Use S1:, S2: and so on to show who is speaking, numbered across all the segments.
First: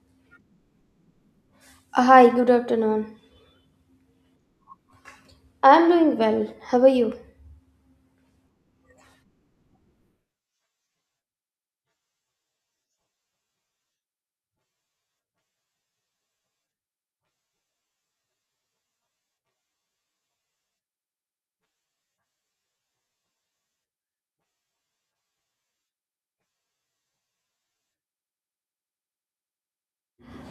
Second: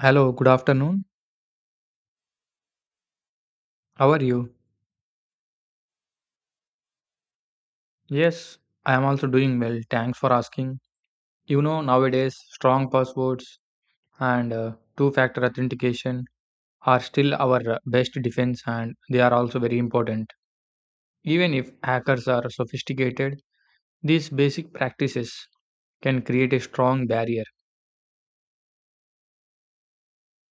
S1: Hello, good afternoon.
S2: Hi, good afternoon.
S1: How are you?
S2: I'm doing well. How are you?
S1: Yes, I am also doing well. Thanks for asking. You know, nowadays, strong passwords and two factor authentication are still our best defense, and they are also very important. Even if hackers are sophisticated, these basic practices can create a strong barrier.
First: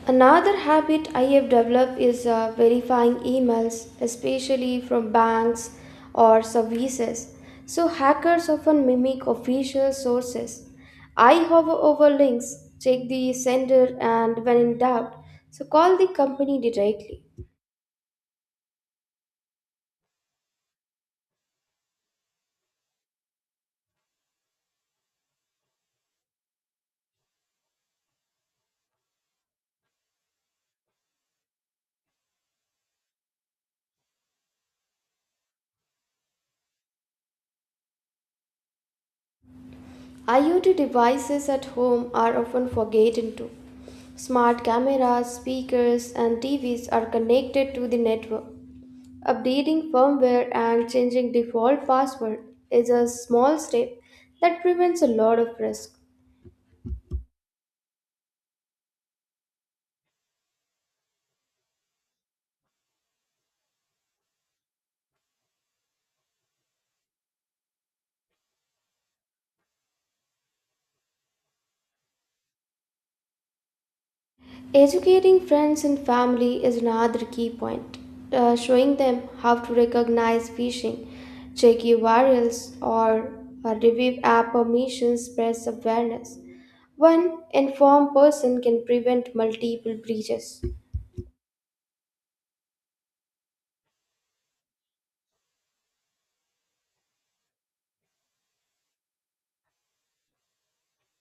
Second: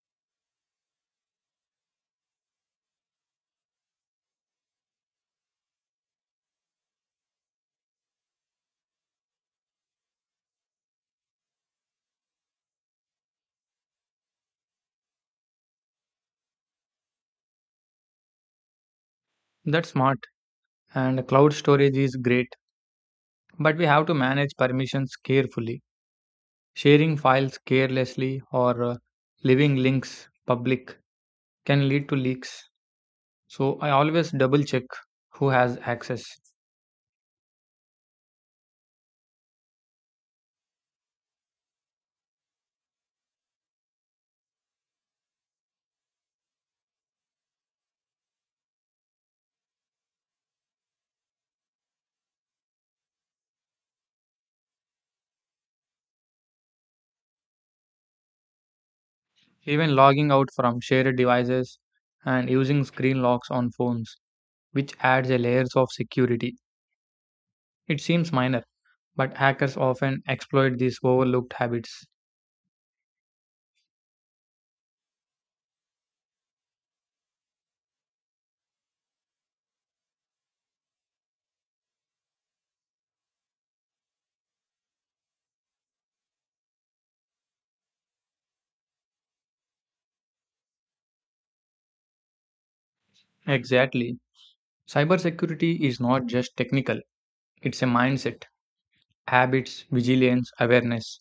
S2: Another habit I have developed is verifying emails, especially from banks or services. So, hackers often mimic official sources. I hover over links, check the sender, and when in doubt, so call the company directly.
S1: That's smart, and cloud storage is great, but we have to manage permissions carefully. Sharing files carelessly or leaving links public can lead to leaks. So I always double check who has access.
S2: IoT devices at home are often forgotten too. Smart cameras, speakers, and TVs are connected to the network. Updating firmware and changing default password is a small step that prevents a lot of risk.
S1: Even logging out from shared devices and using screen locks on phones, which adds a layers of security. It seems minor, but hackers often exploit these overlooked habits.
S2: Educating friends and family is another key point. Showing them how to recognize phishing, check URLs, or review app permissions spreads awareness. One informed person can prevent multiple breaches.
S1: Exactly. Cybersecurity is not just technical, it's a mindset, habits, vigilance, awareness,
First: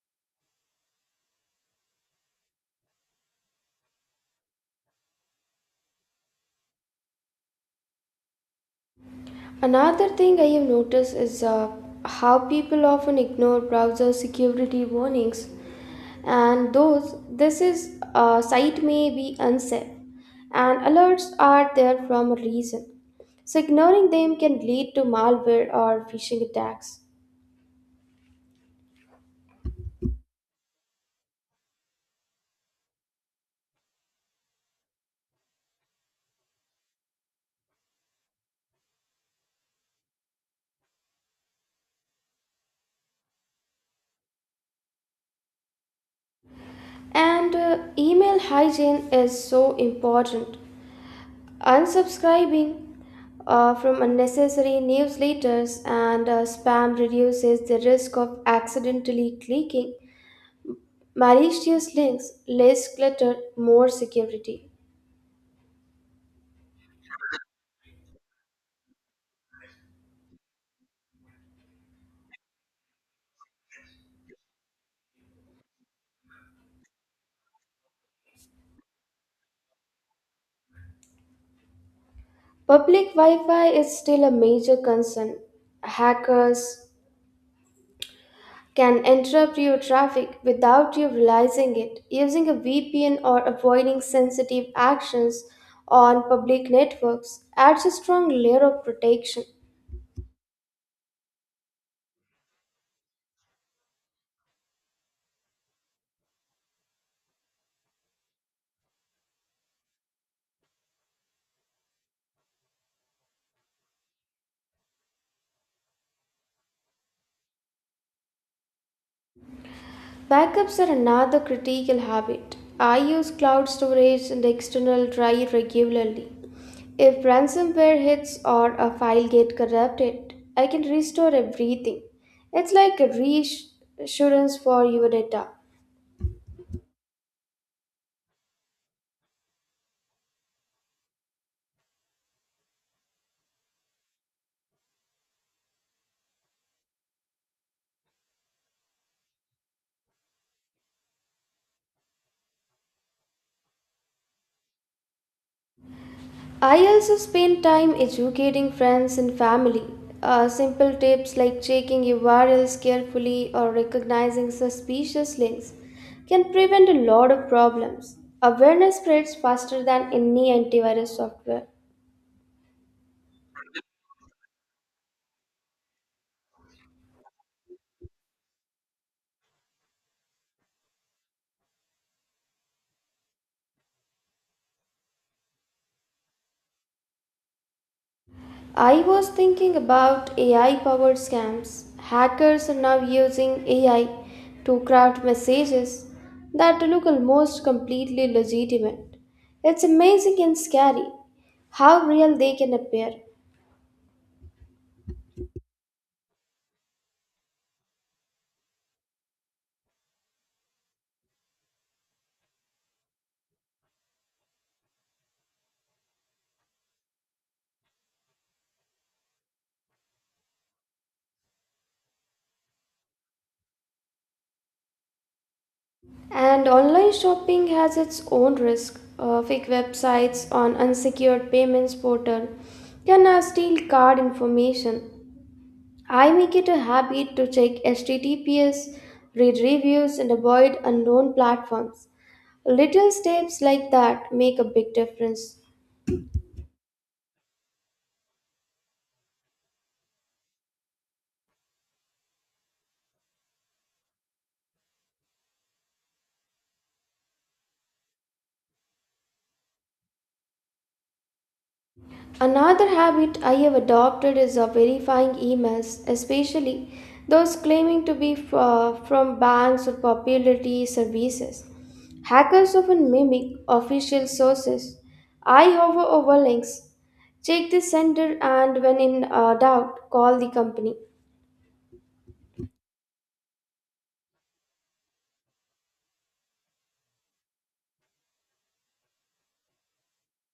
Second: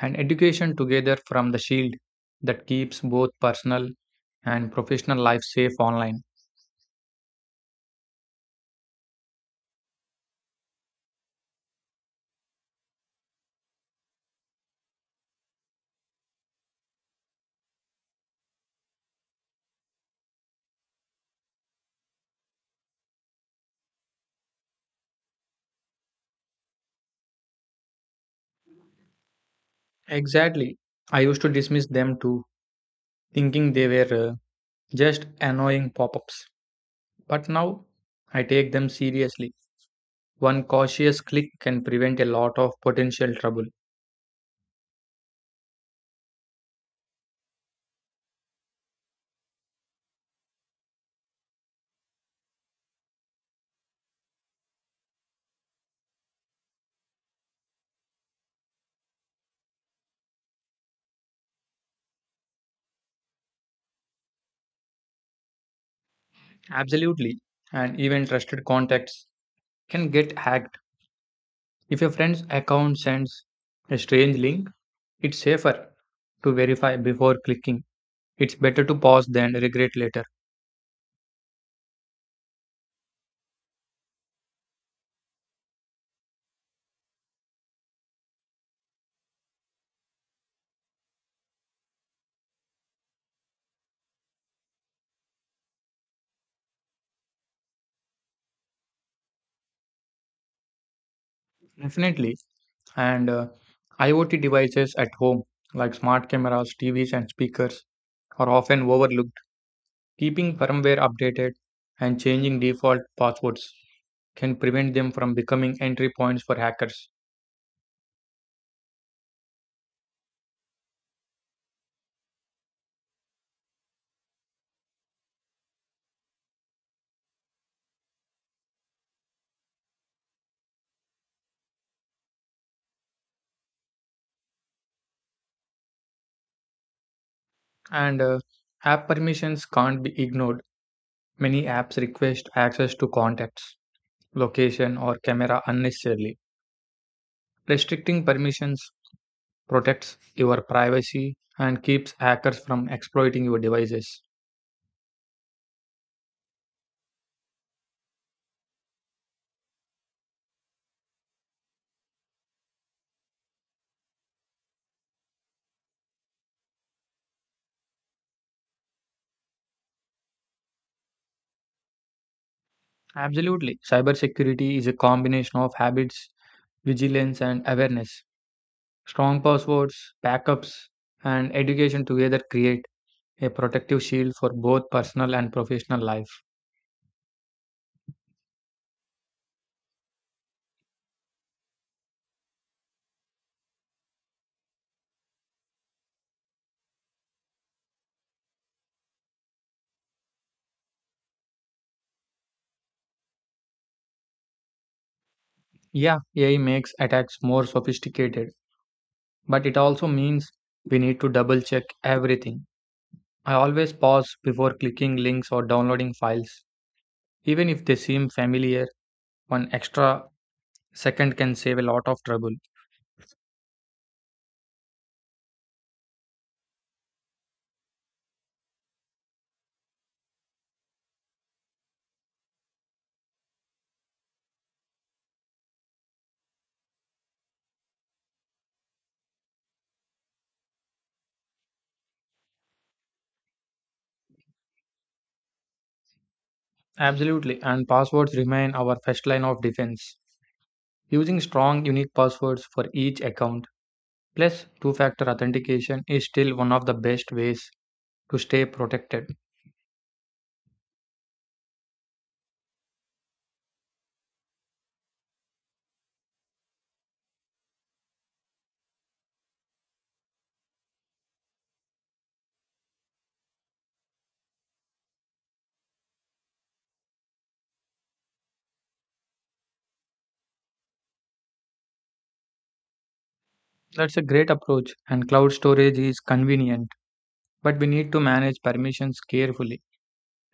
S1: and education together from the shield that keeps both personal and professional life safe online.
S2: Another thing I have noticed is how people often ignore browser security warnings, and those, this is site may be unsafe, and alerts are there from a reason, so ignoring them can lead to malware or phishing attacks.
S1: Exactly. I used to dismiss them too, thinking they were just annoying pop ups. But now I take them seriously. One cautious click can prevent a lot of potential trouble.
S2: And email hygiene is so important. Unsubscribing from unnecessary newsletters and spam reduces the risk of accidentally clicking malicious links. Less clutter, more security.
S1: Absolutely. And even trusted contacts can get hacked. If a friend's account sends a strange link, it's safer to verify before clicking. It's better to pause than regret later.
S2: Public Wi Fi is still a major concern. Hackers can interrupt your traffic without you realizing it. Using a VPN or avoiding sensitive actions on public networks adds a strong layer of protection.
S1: Definitely. And IoT devices at home, like smart cameras, TVs, and speakers, are often overlooked. Keeping firmware updated and changing default passwords can prevent them from becoming entry points for hackers.
S2: Backups are another critical habit. I use cloud storage and external drive regularly. If ransomware hits or a file get corrupted, I can restore everything. It's like a reassurance for your data.
S1: And App permissions can't be ignored. Many apps request access to contacts, location, or camera unnecessarily. Restricting permissions protects your privacy and keeps hackers from exploiting your devices.
S2: I also spend time educating friends and family. Simple tips like checking URLs carefully or recognizing suspicious links can prevent a lot of problems. Awareness spreads faster than any antivirus software.
S1: Absolutely. Cybersecurity is a combination of habits, vigilance, and awareness. Strong passwords, backups, and education together create a protective shield for both personal and professional life.
S2: I was thinking about AI powered scams. Hackers are now using AI to craft messages that look almost completely legitimate. It's amazing and scary how real they can appear.
S1: Yeah, AI makes attacks more sophisticated, but it also means we need to double check everything. I always pause before clicking links or downloading files. Even if they seem familiar, one extra second can save a lot of trouble.
S2: And online shopping has its own risk. Fake websites on unsecured payments portal can now steal card information. I make it a habit to check HTTPS, read reviews, and avoid unknown platforms. Little steps like that make a big difference.
S1: Absolutely, and passwords remain our first line of defense. Using strong, unique passwords for each account, plus two factor authentication, is still one of the best ways to stay protected.
S2: Another habit I have adopted is of verifying emails, especially those claiming to be from banks or popularity services. Hackers often mimic official sources. I hover over links, check the sender, and when in doubt, call the company.
S1: That's a great approach, and cloud storage is convenient, but we need to manage permissions carefully.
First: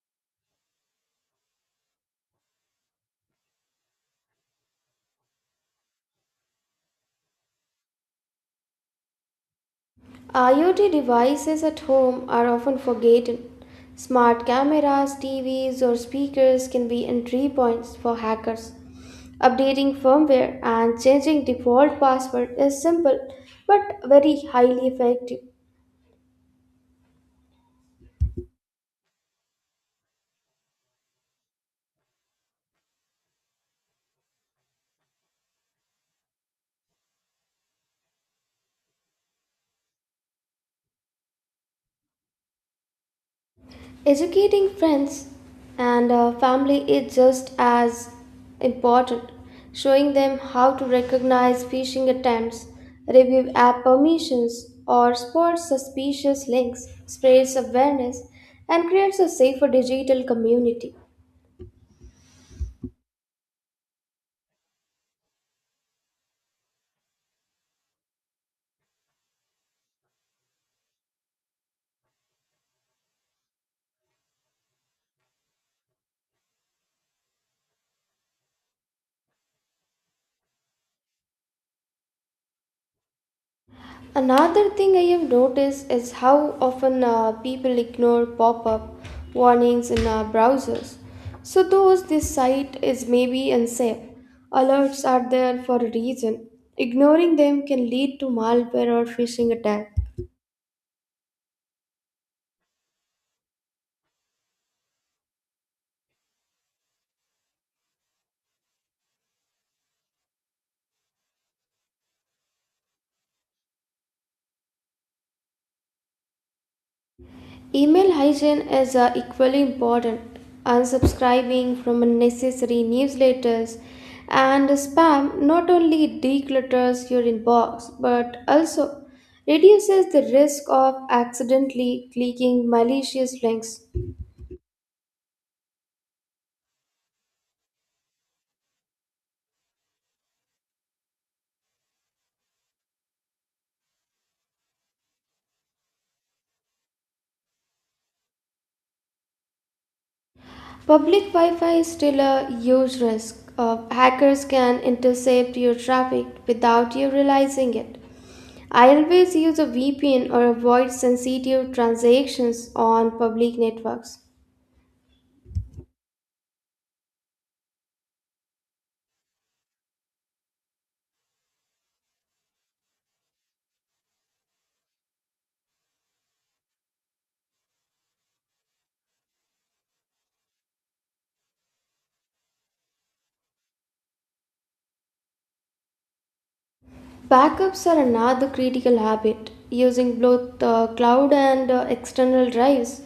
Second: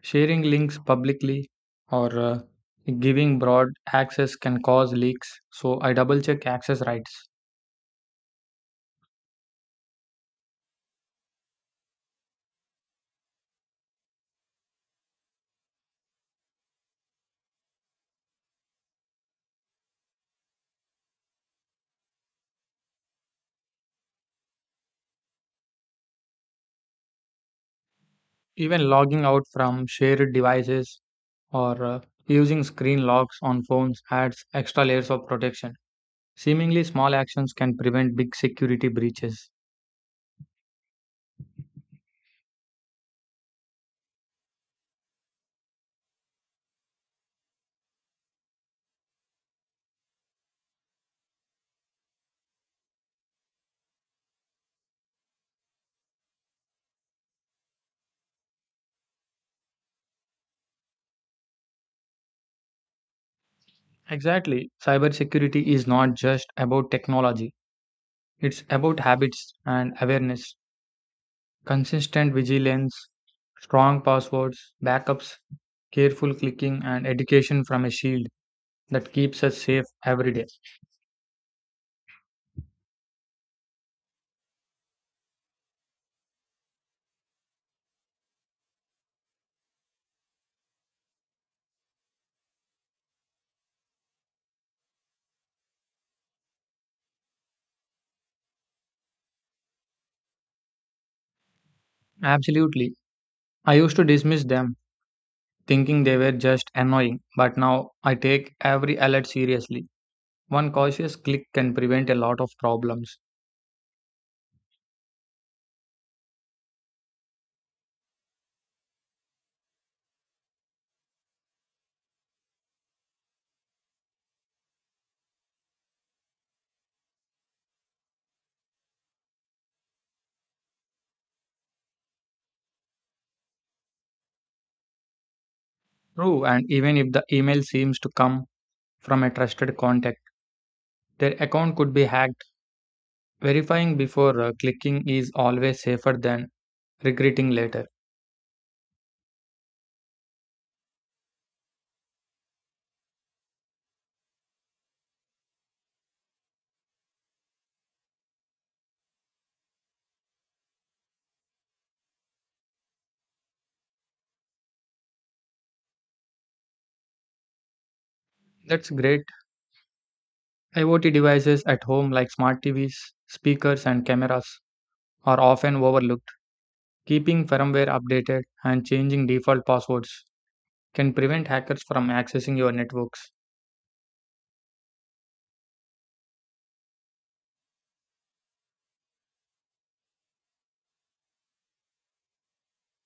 S1: Sharing links publicly or giving broad access can cause leaks, so I double check access rights.
S2: IoT devices at home are often forgotten. Smart cameras, TVs, or speakers can be entry points for hackers. Updating firmware and changing default password is simple but very highly effective.
S1: Even logging out from shared devices or using screen locks on phones adds extra layers of protection. Seemingly small actions can prevent big security breaches.
S2: Educating friends and family is just as important. Showing them how to recognize phishing attempts, review app permissions, or spot suspicious links spreads awareness and creates a safer digital community.
S1: Exactly. Cybersecurity is not just about technology, it's about habits and awareness, consistent vigilance, strong passwords, backups, careful clicking, and education from a shield that keeps us safe every day.
S2: Another thing I have noticed is how often people ignore pop up warnings in browsers. So, though this site is maybe unsafe, alerts are there for a reason. Ignoring them can lead to malware or phishing attack.
S1: Absolutely. I used to dismiss them thinking they were just annoying, but now I take every alert seriously. One cautious click can prevent a lot of problems.
S2: Email hygiene is equally important. Unsubscribing from unnecessary newsletters and spam not only declutters your inbox but also reduces the risk of accidentally clicking malicious links.
S1: True, and even if the email seems to come from a trusted contact, their account could be hacked. Verifying before clicking is always safer than regretting later.
S2: Public Wi Fi is still a huge risk. Of hackers can intercept your traffic without you realizing it. I always use a VPN or avoid sensitive transactions on public networks.
S1: That's great. IoT devices at home, like smart TVs, speakers, and cameras, are often overlooked. Keeping firmware updated and changing default passwords can prevent hackers from accessing your networks.
S2: Backups are another critical habit. Using both cloud and external drives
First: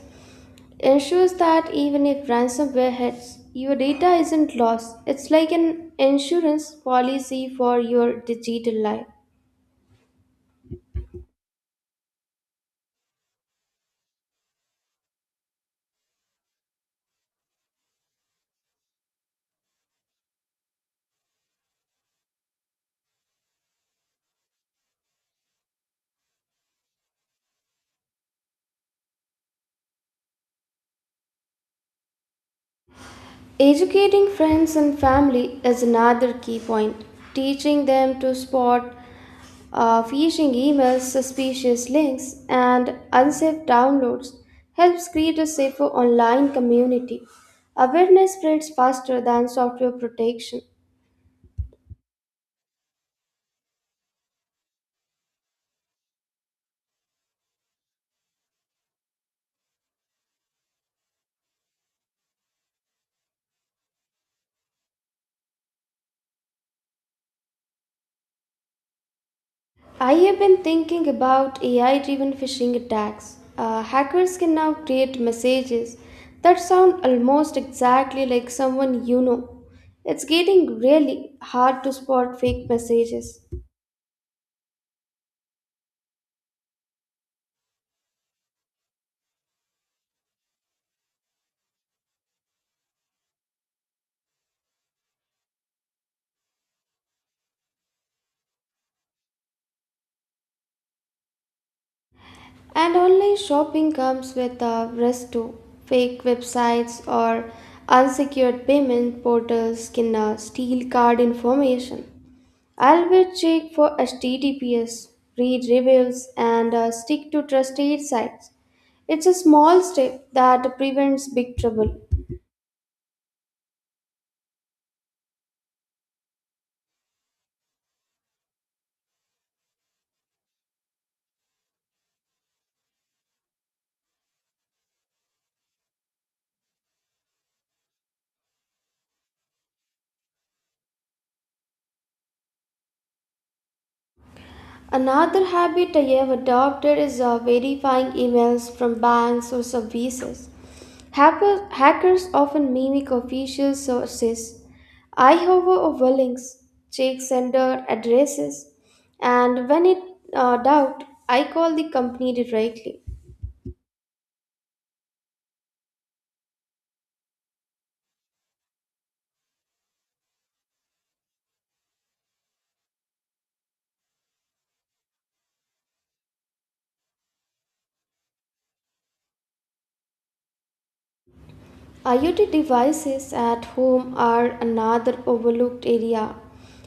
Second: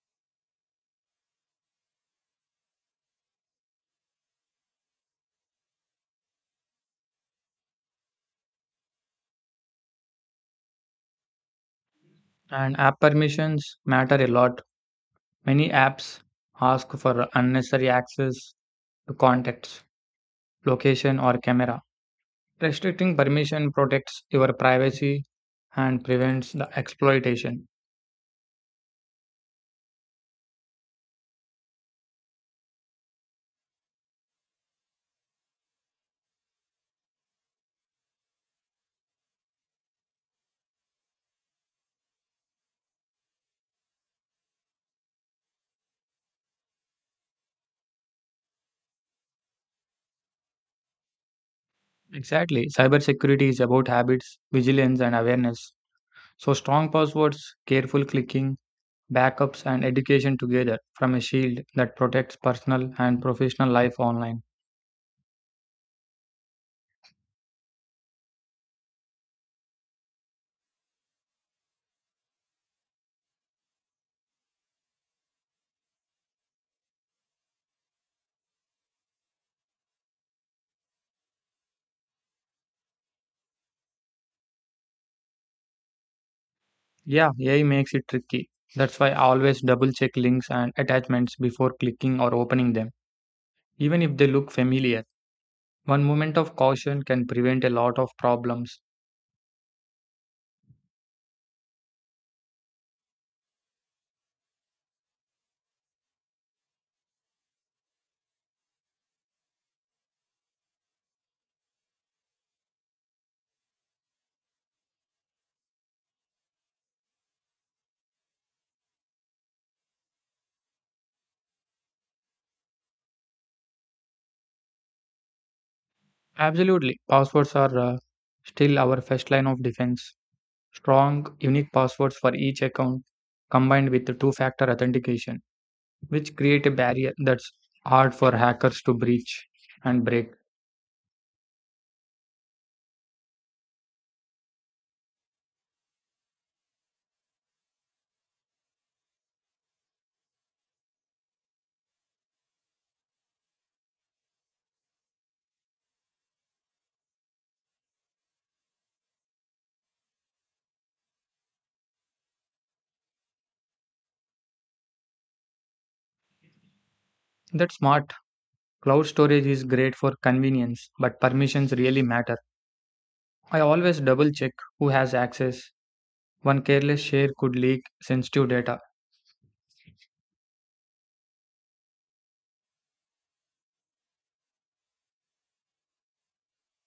S2: ensures that even if ransomware hits, your data isn't lost. It's like an insurance policy for your digital life.
S1: And app permissions matter a lot. Many apps ask for unnecessary access to contacts, location, or camera. Restricting permission protects your privacy and prevents the exploitation.
S2: Educating friends and family is another key point. Teaching them to spot phishing emails, suspicious links, and unsafe downloads helps create a safer online community. Awareness spreads faster than software protection.
S1: Exactly. Cybersecurity is about habits, vigilance, and awareness. So, strong passwords, careful clicking, backups, and education together from a shield that protects personal and professional life online.
S2: I have been thinking about AI driven phishing attacks. Hackers can now create messages that sound almost exactly like someone you know. It's getting really hard to spot fake messages.
S1: Yeah, AI makes it tricky. That's why I always double check links and attachments before clicking or opening them, even if they look familiar. One moment of caution can prevent a lot of problems.
S2: And online shopping comes with a risk too. Fake websites or unsecured payment portals can steal card information. Always check for HTTPS, read reviews, and stick to trusted sites. It's a small step that prevents big trouble.
S1: Absolutely, passwords are still our first line of defense. Strong, unique passwords for each account combined with the two factor authentication, which create a barrier that's hard for hackers to breach and break.
S2: Another habit I have adopted is verifying emails from banks or services. Hackers often mimic official sources. I, hover over links, check sender addresses, and when in doubt, I call the company directly.
S1: That's smart. Cloud storage is great for convenience, but permissions really matter. I always double check who has access. One careless share could leak sensitive data.
S2: IoT devices at home are another overlooked area.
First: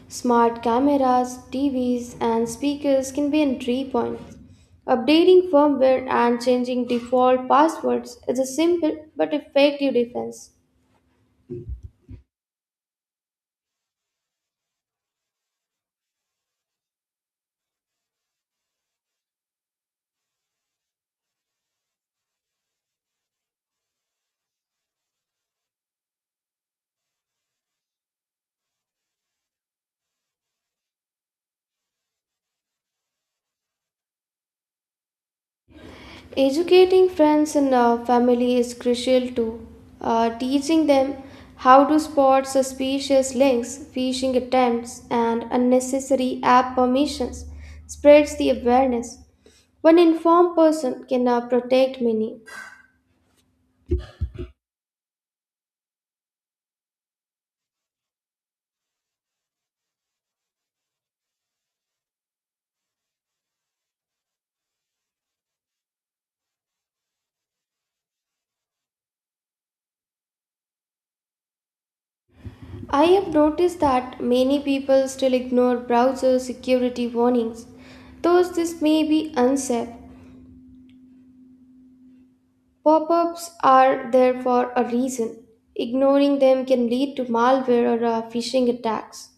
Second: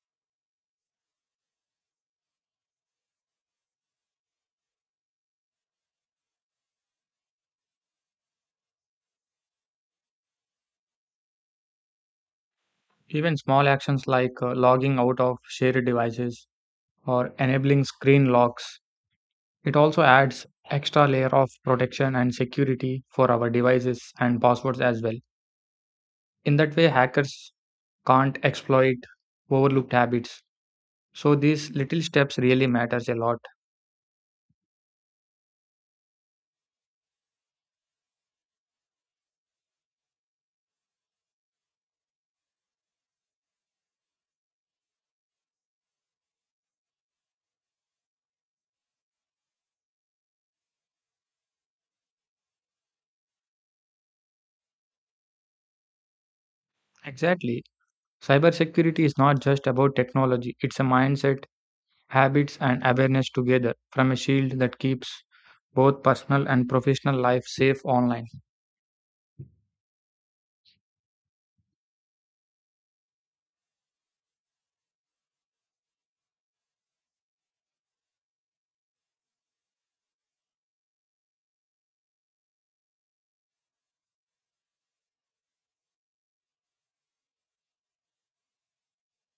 S2: Smart cameras, TVs, and speakers can be entry points. Updating firmware and changing default passwords is a simple but effective defense.
S1: Even small actions like logging out of shared devices or enabling screen locks, it also adds extra layer of protection and security for our devices and passwords as well. In that way, hackers can't exploit overlooked habits. So these little steps really matters a lot.
S2: Educating friends and family is crucial too. Teaching them how to spot suspicious links, phishing attempts, and unnecessary app permissions spreads the awareness. One informed person can protect many.
S1: Exactly. Cybersecurity is not just about technology, it's a mindset, habits and awareness together from a shield that keeps both personal and professional life safe online.
S2: I have noticed that many people still ignore browser security warnings, though this may be unsafe. Pop ups are there for a reason. Ignoring them can lead to malware or phishing attacks.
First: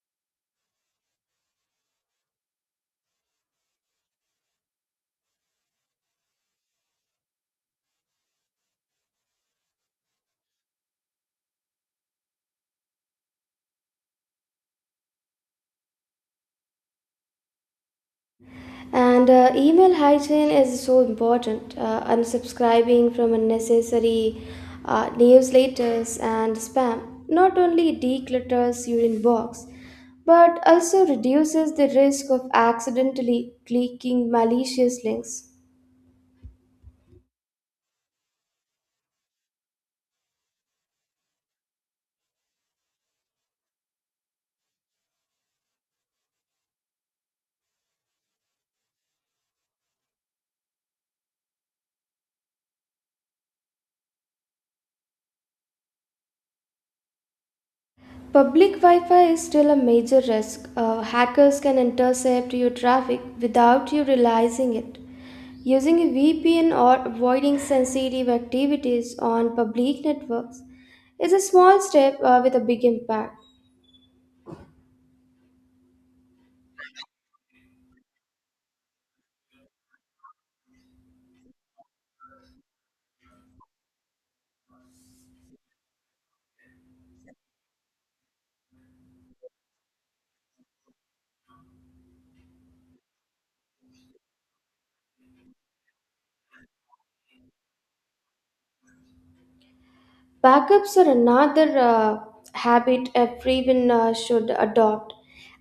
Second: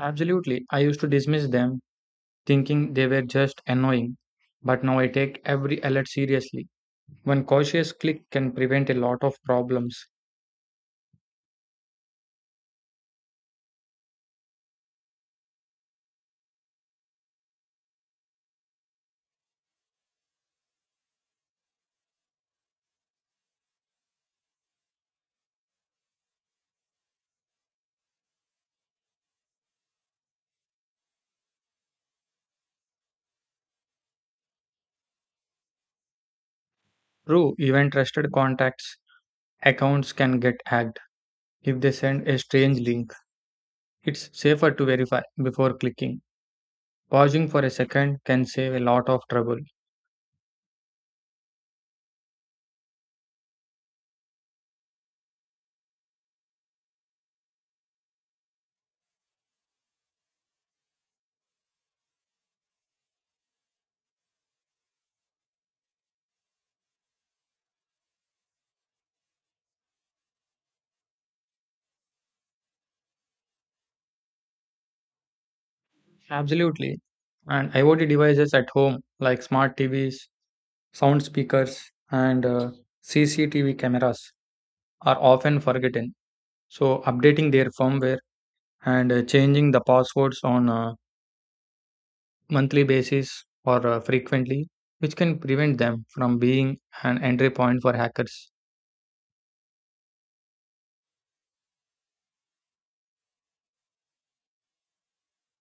S1: Absolutely. I used to dismiss them, thinking they were just annoying. But now I take every alert seriously. One cautious click can prevent a lot of problems.
S2: And email hygiene is so important. Unsubscribing from unnecessary newsletters and spam not only declutters your inbox but also reduces the risk of accidentally clicking malicious links.
S1: True, even trusted contacts' accounts can get hacked if they send a strange link. It's safer to verify before clicking. Pausing for a second can save a lot of trouble.
S2: Public Wi Fi is still a major risk. Hackers can intercept your traffic without you realizing it. Using a VPN or avoiding sensitive activities on public networks is a small step with a big impact.
S1: Absolutely. And IoT devices at home, like smart TVs, sound speakers, and CCTV cameras, are often forgotten, so updating their firmware and changing the passwords on a monthly basis or frequently, which can prevent them from being an entry point for hackers.
S2: Backups are another habit everyone should adopt.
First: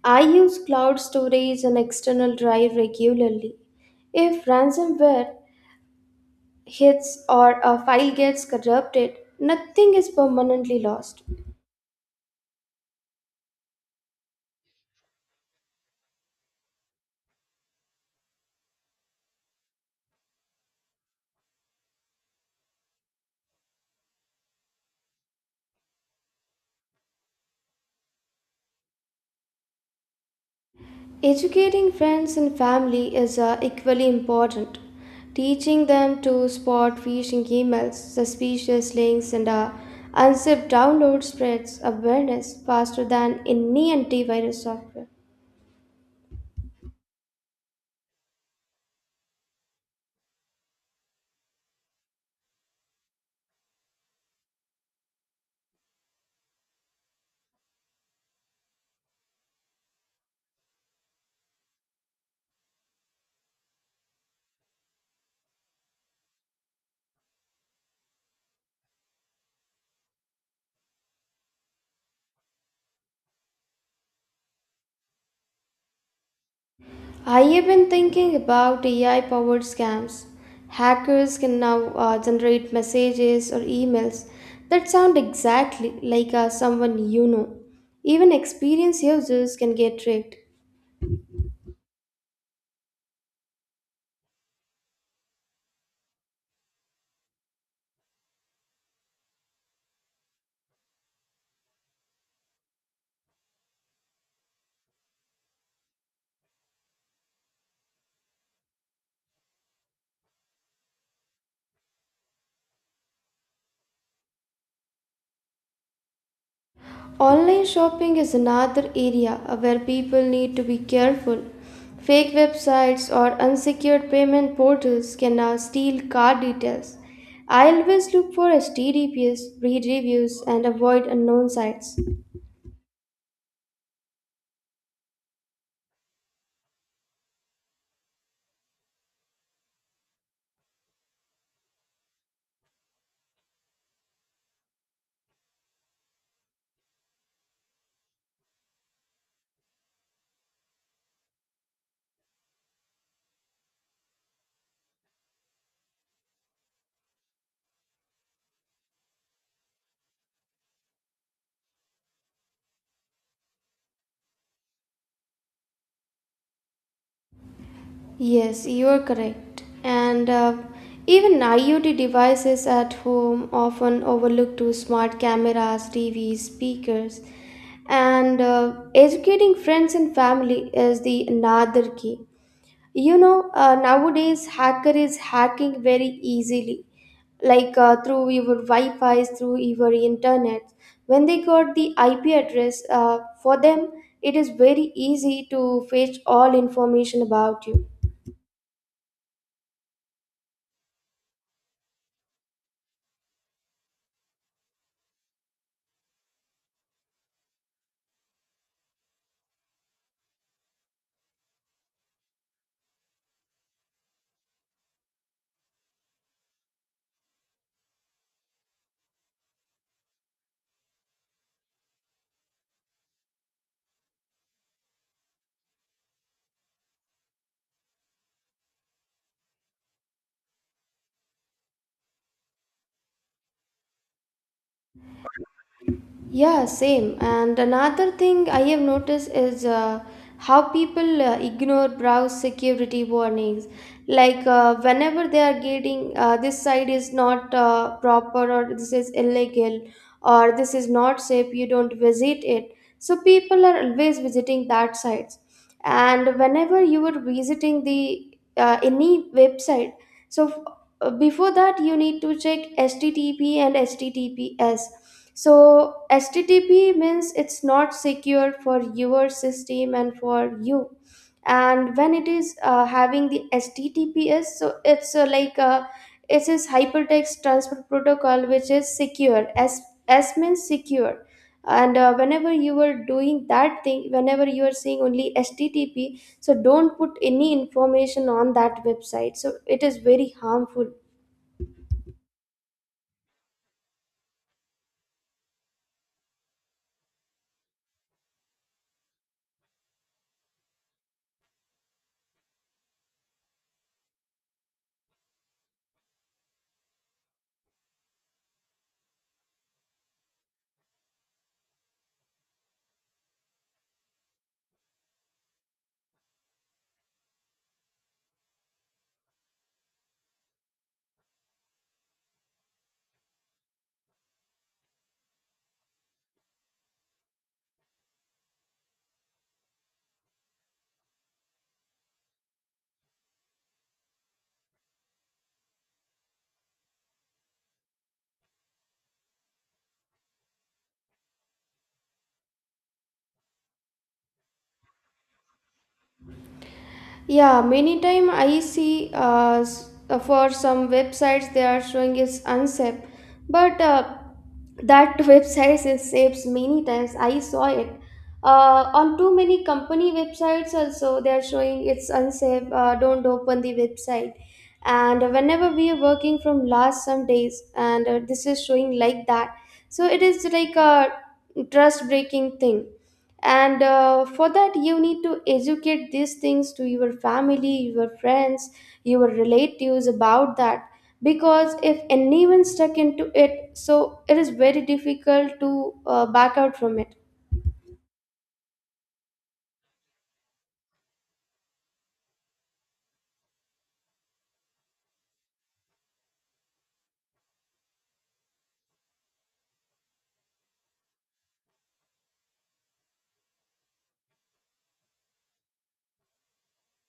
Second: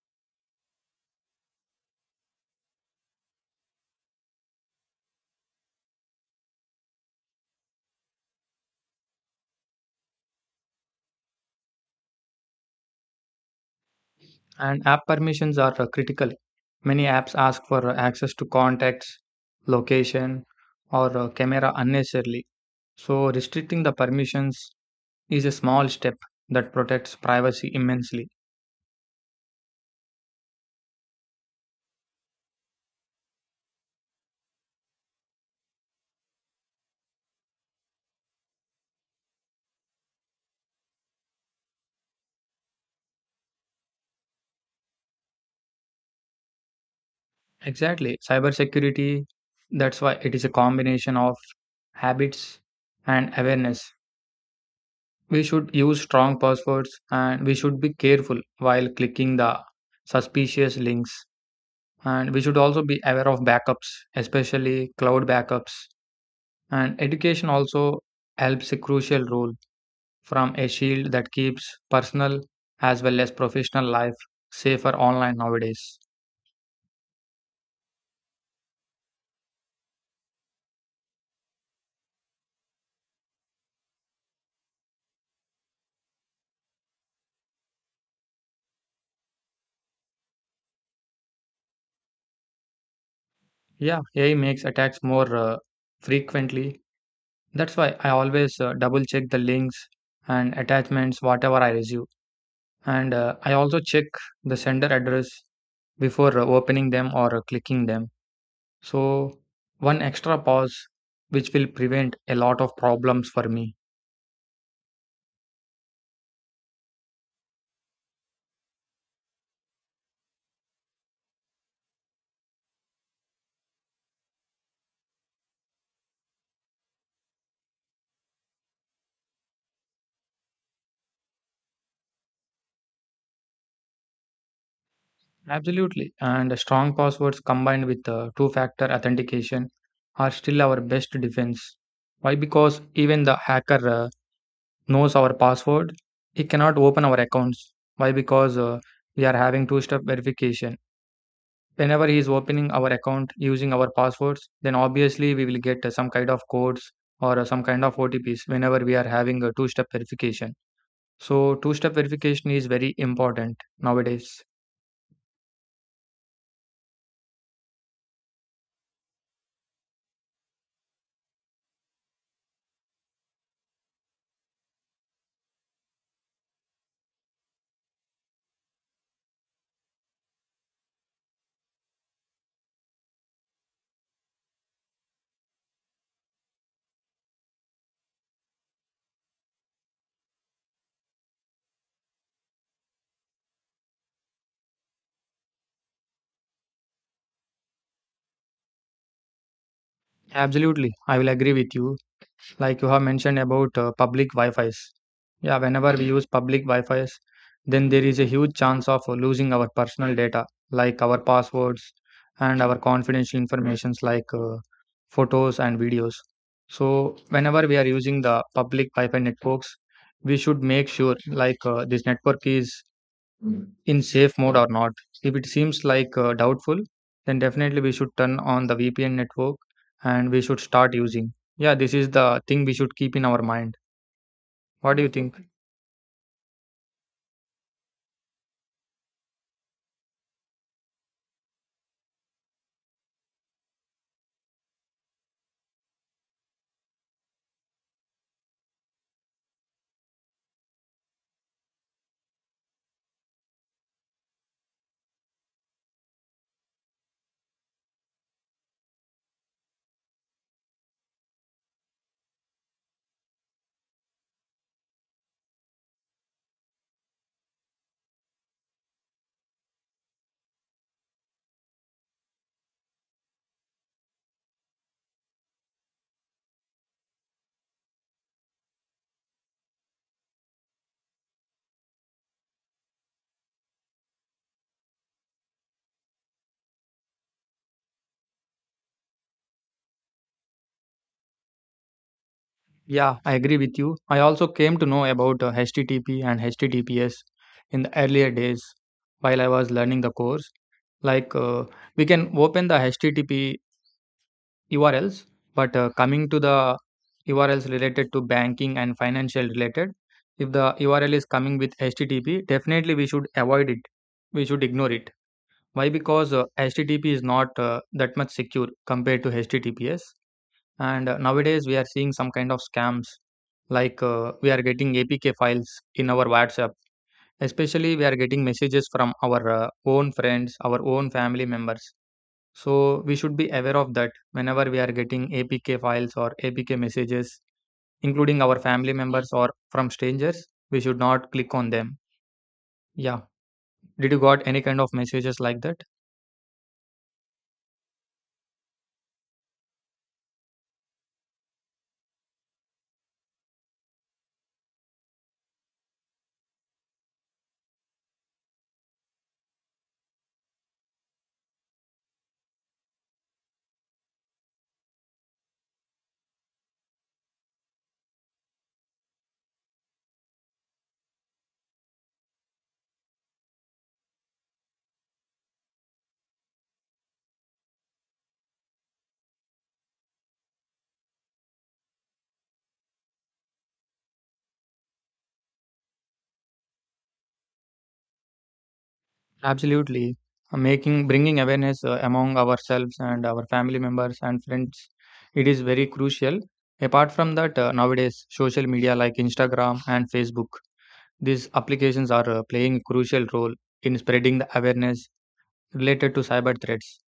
S2: I use cloud storage and external drive regularly. If ransomware hits or a file gets corrupted, nothing is permanently lost.
S1: And app permissions are critical. Many apps ask for access to contacts, location, or camera unnecessarily, so restricting the permissions is a small step that protects privacy immensely.
S2: Educating friends and family is equally important. Teaching them to spot phishing emails, suspicious links, and unzipped download spreads awareness faster than any antivirus software.
S1: Exactly. Cybersecurity, that's why it is a combination of habits and awareness. We should use strong passwords and we should be careful while clicking the suspicious links. And we should also be aware of backups, especially cloud backups. And education also helps a crucial role from a shield that keeps personal as well as professional life safer online nowadays.
S2: I have been thinking about AI powered scams. Hackers can now generate messages or emails that sound exactly like someone you know. Even experienced users can get tricked.
S1: Yeah, AI makes attacks more frequently. That's why I always double check the links and attachments whatever I receive. And I also check the sender address before opening them or clicking them. So, one extra pause which will prevent a lot of problems for me.
S2: Online shopping is another area where people need to be careful. Fake websites or unsecured payment portals can now steal card details. I always look for HTTPS, read reviews, and avoid unknown sites.
S1: Absolutely. And strong passwords combined with two factor authentication are still our best defense. Why? Because even the hacker knows our password, he cannot open our accounts. Why? Because we are having two step verification. Whenever he is opening our account using our passwords, then obviously we will get some kind of codes or some kind of OTPs whenever we are having a two step verification. So, two step verification is very important nowadays.
S2: Yes, you are correct. And even IoT devices at home often overlook to smart cameras, TVs, speakers, and educating friends and family is the another key. You know, nowadays hacker is hacking very easily, like through your Wi-Fi's, through your internet. When they got the IP address, for them it is very easy to fetch all information about you.
S1: Absolutely, I will agree with you, like you have mentioned about public Wi-Fi's. Yeah, whenever we use public Wi-Fi's, then there is a huge chance of losing our personal data, like our passwords and our confidential informations, like photos and videos. So whenever we are using the public Wi-Fi networks, we should make sure like this network is in safe mode or not. If it seems like doubtful, then definitely we should turn on the VPN network and we should start using. Yeah, this is the thing we should keep in our mind. What do you think?
S2: Yeah, same. And another thing I have noticed is how people ignore browse security warnings. Like whenever they are getting this site is not proper, or this is illegal or this is not safe, you don't visit it. So people are always visiting that sites. And whenever you are visiting the any website, so before that you need to check http and https. So http means it's not secure for your system and for you, and when it is having the https, so it's it is hypertext transfer protocol which is secure. S, s means secure. And whenever you are doing that thing, whenever you are seeing only http, so don't put any information on that website, so it is very harmful.
S1: Yeah, I agree with you. I also came to know about HTTP and HTTPS in the earlier days while I was learning the course. Like we can open the HTTP URLs, but coming to the URLs related to banking and financial related, if the URL is coming with HTTP, definitely we should avoid it. We should ignore it. Why? Because HTTP is not that much secure compared to HTTPS. And nowadays we are seeing some kind of scams like we are getting APK files in our WhatsApp. Especially we are getting messages from our own friends, our own family members. So we should be aware of that whenever we are getting APK files or APK messages, including our family members or from strangers, we should not click on them. Yeah. Did you got any kind of messages like that?
S2: Yeah, many time I see for some websites they are showing is unsafe, but that website is safe many times. I saw it on too many company websites also. They are showing it's unsafe. Don't open the website. And whenever we are working from last some days, and this is showing like that, so it is like a trust breaking thing. And for that you need to educate these things to your family, your friends, your relatives about that, because if anyone stuck into it, so it is very difficult to back out from it.
S1: Absolutely. Making bringing awareness among ourselves and our family members and friends, it is very crucial. Apart from that, nowadays social media like Instagram and Facebook, these applications are playing a crucial role in spreading the awareness related to cyber threats.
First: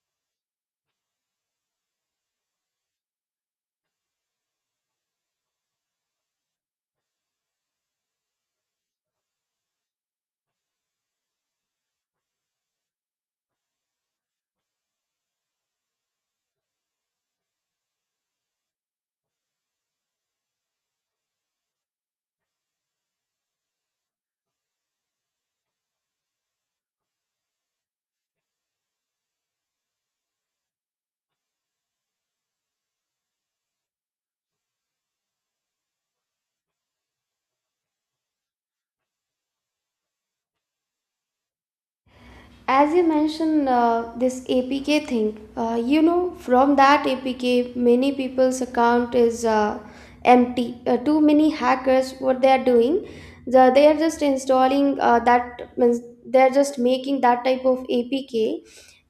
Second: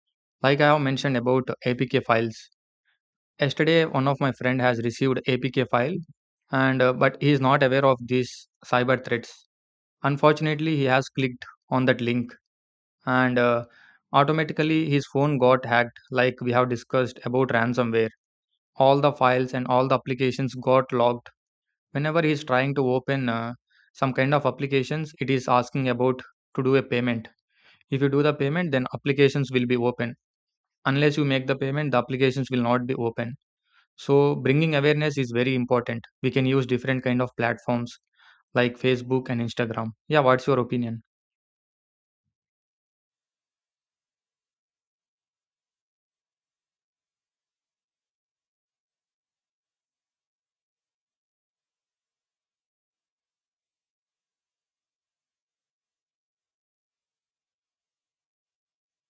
S1: Like I have mentioned about APK files. Yesterday, one of my friend has received APK file, and but he is not aware of these cyber threats. Unfortunately, he has clicked on that link, and automatically his phone got hacked. Like we have discussed about ransomware, all the files and all the applications got logged. Whenever he is trying to open some kind of applications, it is asking about to do a payment. If you do the payment, then applications will be open. Unless you make the payment, the applications will not be open. So bringing awareness is very important. We can use different kind of platforms like Facebook and Instagram. Yeah, what's your opinion?
S2: As you mentioned, this APK thing, you know, from that APK, many people's account is empty. Too many hackers, what they are doing, they are just installing that, means they are just making that type of APK.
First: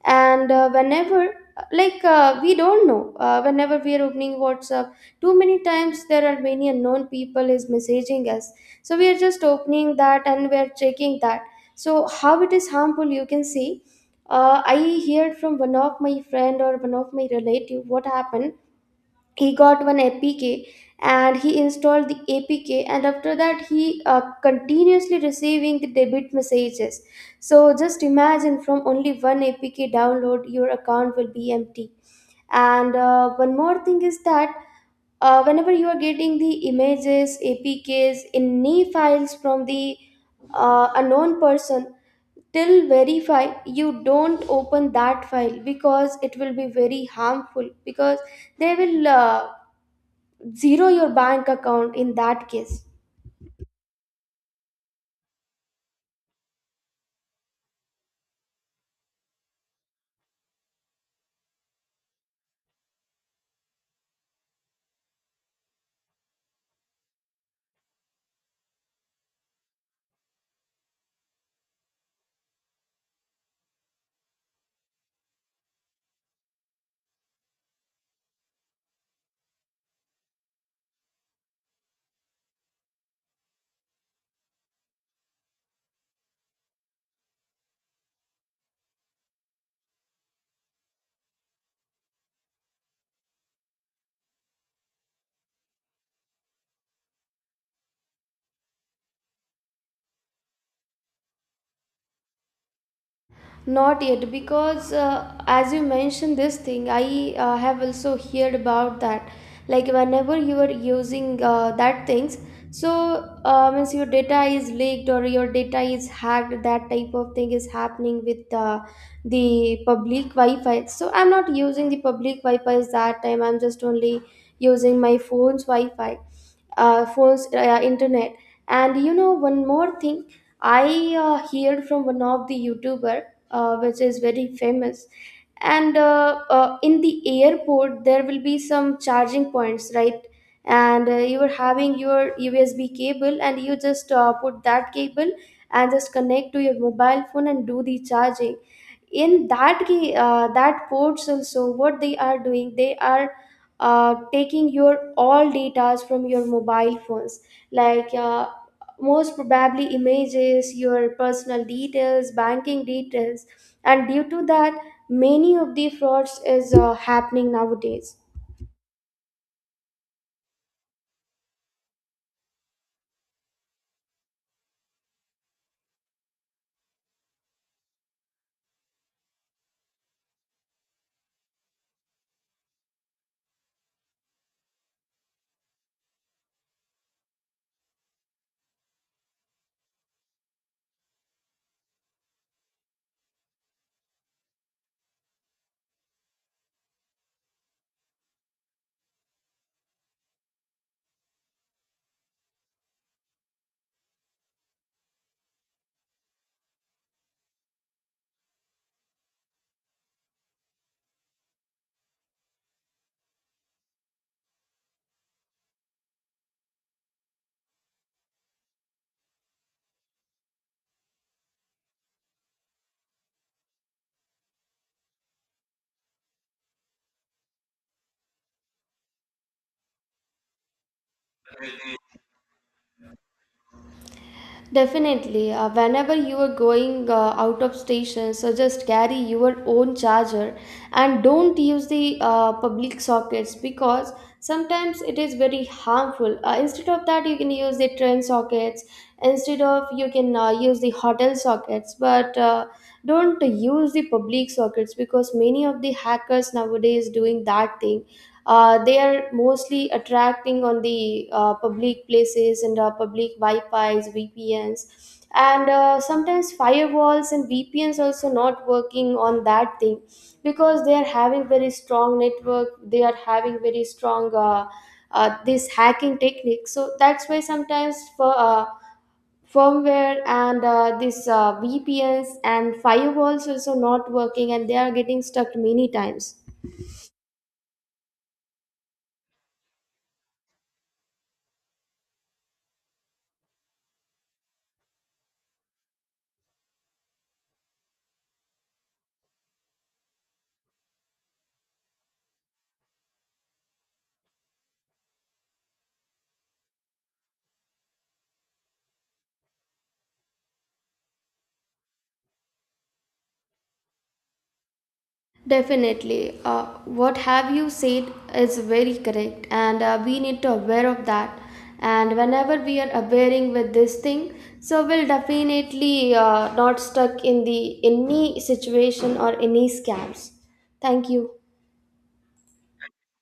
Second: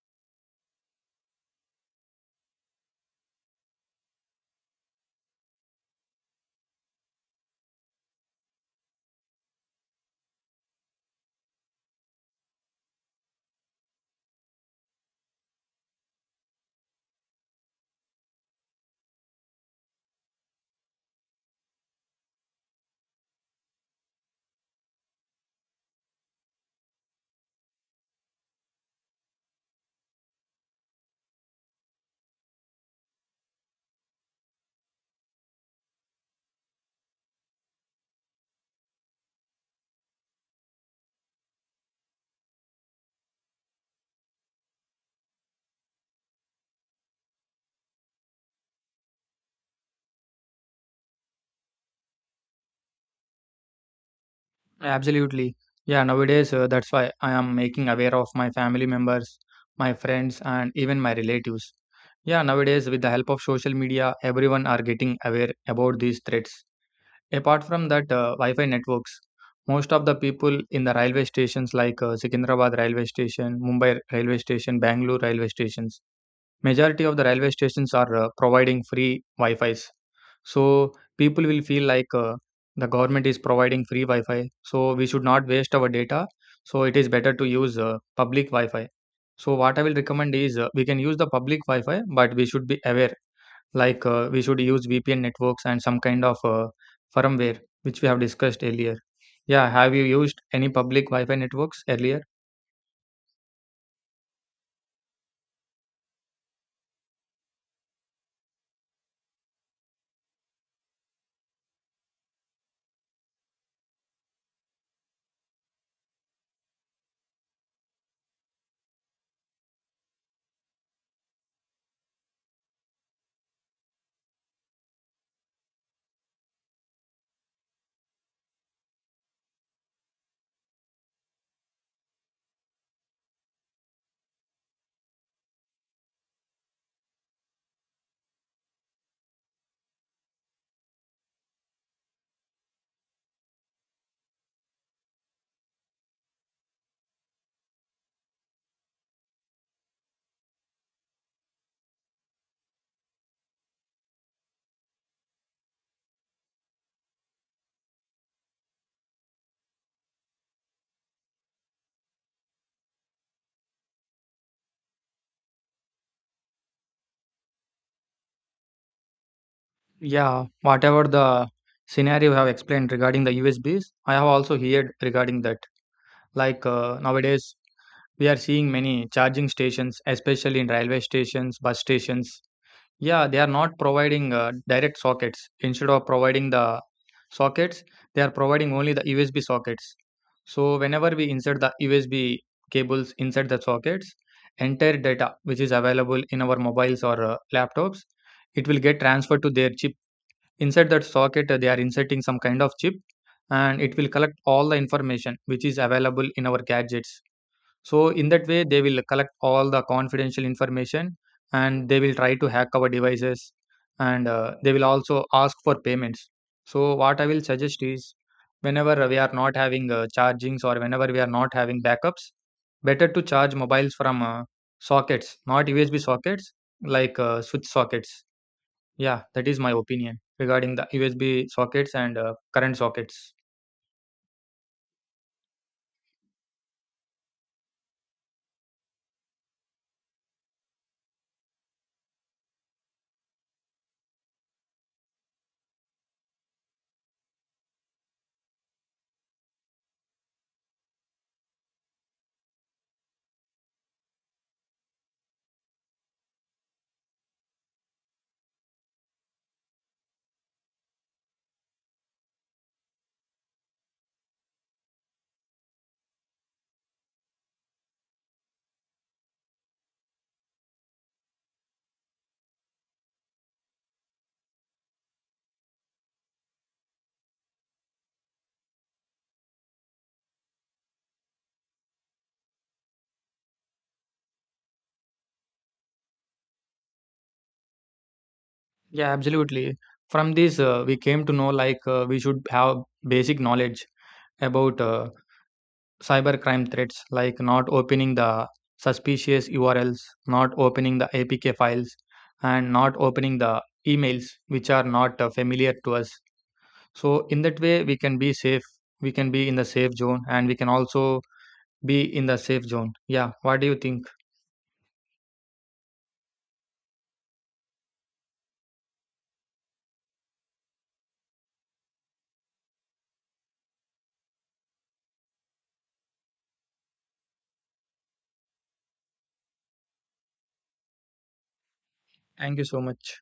S2: And we don't know, whenever we are opening WhatsApp, too many times there are many unknown people is messaging us. So we are just opening that and we are checking that. So how it is harmful you can see. I heard from one of my friend or one of my relative what happened. He got one APK, and he installed the APK, and after that he continuously receiving the debit messages. So just imagine, from only one APK download your account will be empty. And one more thing is that, whenever you are getting the images, apks, in any files from the unknown person, till verify you don't open that file, because it will be very harmful, because they will zero your bank account in that case.
S1: Absolutely. Yeah, nowadays that's why I am making aware of my family members, my friends, and even my relatives. Yeah, nowadays with the help of social media, everyone are getting aware about these threats. Apart from that, Wi-Fi networks. Most of the people in the railway stations like Secunderabad railway station, Mumbai railway station, Bangalore railway stations, majority of the railway stations are providing free Wi-Fi's. So people will feel like the government is providing free Wi-Fi. So we should not waste our data. So it is better to use public Wi-Fi. So what I will recommend is we can use the public Wi-Fi, but we should be aware like we should use vpn networks and some kind of firmware which we have discussed earlier. Yeah, have you used any public wi-fi networks earlier?
S2: Not yet, because as you mentioned this thing, I have also heard about that. Like whenever you are using that things, so means your data is leaked or your data is hacked. That type of thing is happening with the public Wi-Fi. So I'm not using the public Wi-Fi that time. I'm just only using my phone's Wi-Fi, phones, internet. And you know, one more thing, I heard from one of the YouTuber, which is very famous. And in the airport, there will be some charging points, right? And you are having your USB cable, and you just put that cable and just connect to your mobile phone and do the charging. In that that ports also, what they are doing, they are taking your all data from your mobile phones, like most probably images, your personal details, banking details. And due to that, many of the frauds is happening nowadays.
S1: Yeah, whatever the scenario you have explained regarding the usbs, I have also heard regarding that. Like nowadays we are seeing many charging stations, especially in railway stations, bus stations. Yeah, they are not providing direct sockets. Instead of providing the sockets, they are providing only the USB sockets. So whenever we insert the USB cables inside the sockets, entire data which is available in our mobiles or laptops, it will get transferred to their chip. Inside that socket, they are inserting some kind of chip, and it will collect all the information which is available in our gadgets. So in that way, they will collect all the confidential information and they will try to hack our devices and they will also ask for payments. So what I will suggest is, whenever we are not having chargings or whenever we are not having backups, better to charge mobiles from sockets, not USB sockets, like switch sockets. Yeah, that is my opinion regarding the USB sockets and current sockets.
S2: Definitely, whenever you are going out of station, so just carry your own charger and don't use the public sockets, because sometimes it is very harmful. Instead of that, you can use the train sockets, instead of you can use the hotel sockets, but don't use the public sockets, because many of the hackers nowadays doing that thing. They are mostly attracting on the public places and public Wi-Fi's, VPNs, and sometimes firewalls and VPNs also not working on that thing, because they are having very strong network. They are having very strong this hacking technique. So that's why sometimes for firmware and this VPNs and firewalls also not working, and they are getting stuck many times.
S1: Yeah, absolutely. From this, we came to know like we should have basic knowledge about cyber crime threats, like not opening the suspicious URLs, not opening the APK files, and not opening the emails which are not familiar to us. So, in that way, we can be safe. We can be in the safe zone, and we can also be in the safe zone. Yeah, what do you think?
S2: Definitely. What have you said is very correct, and we need to aware of that. And whenever we are awareing with this thing, so we'll definitely not stuck in the any situation or any scams. Thank you.
S1: Thank you so much.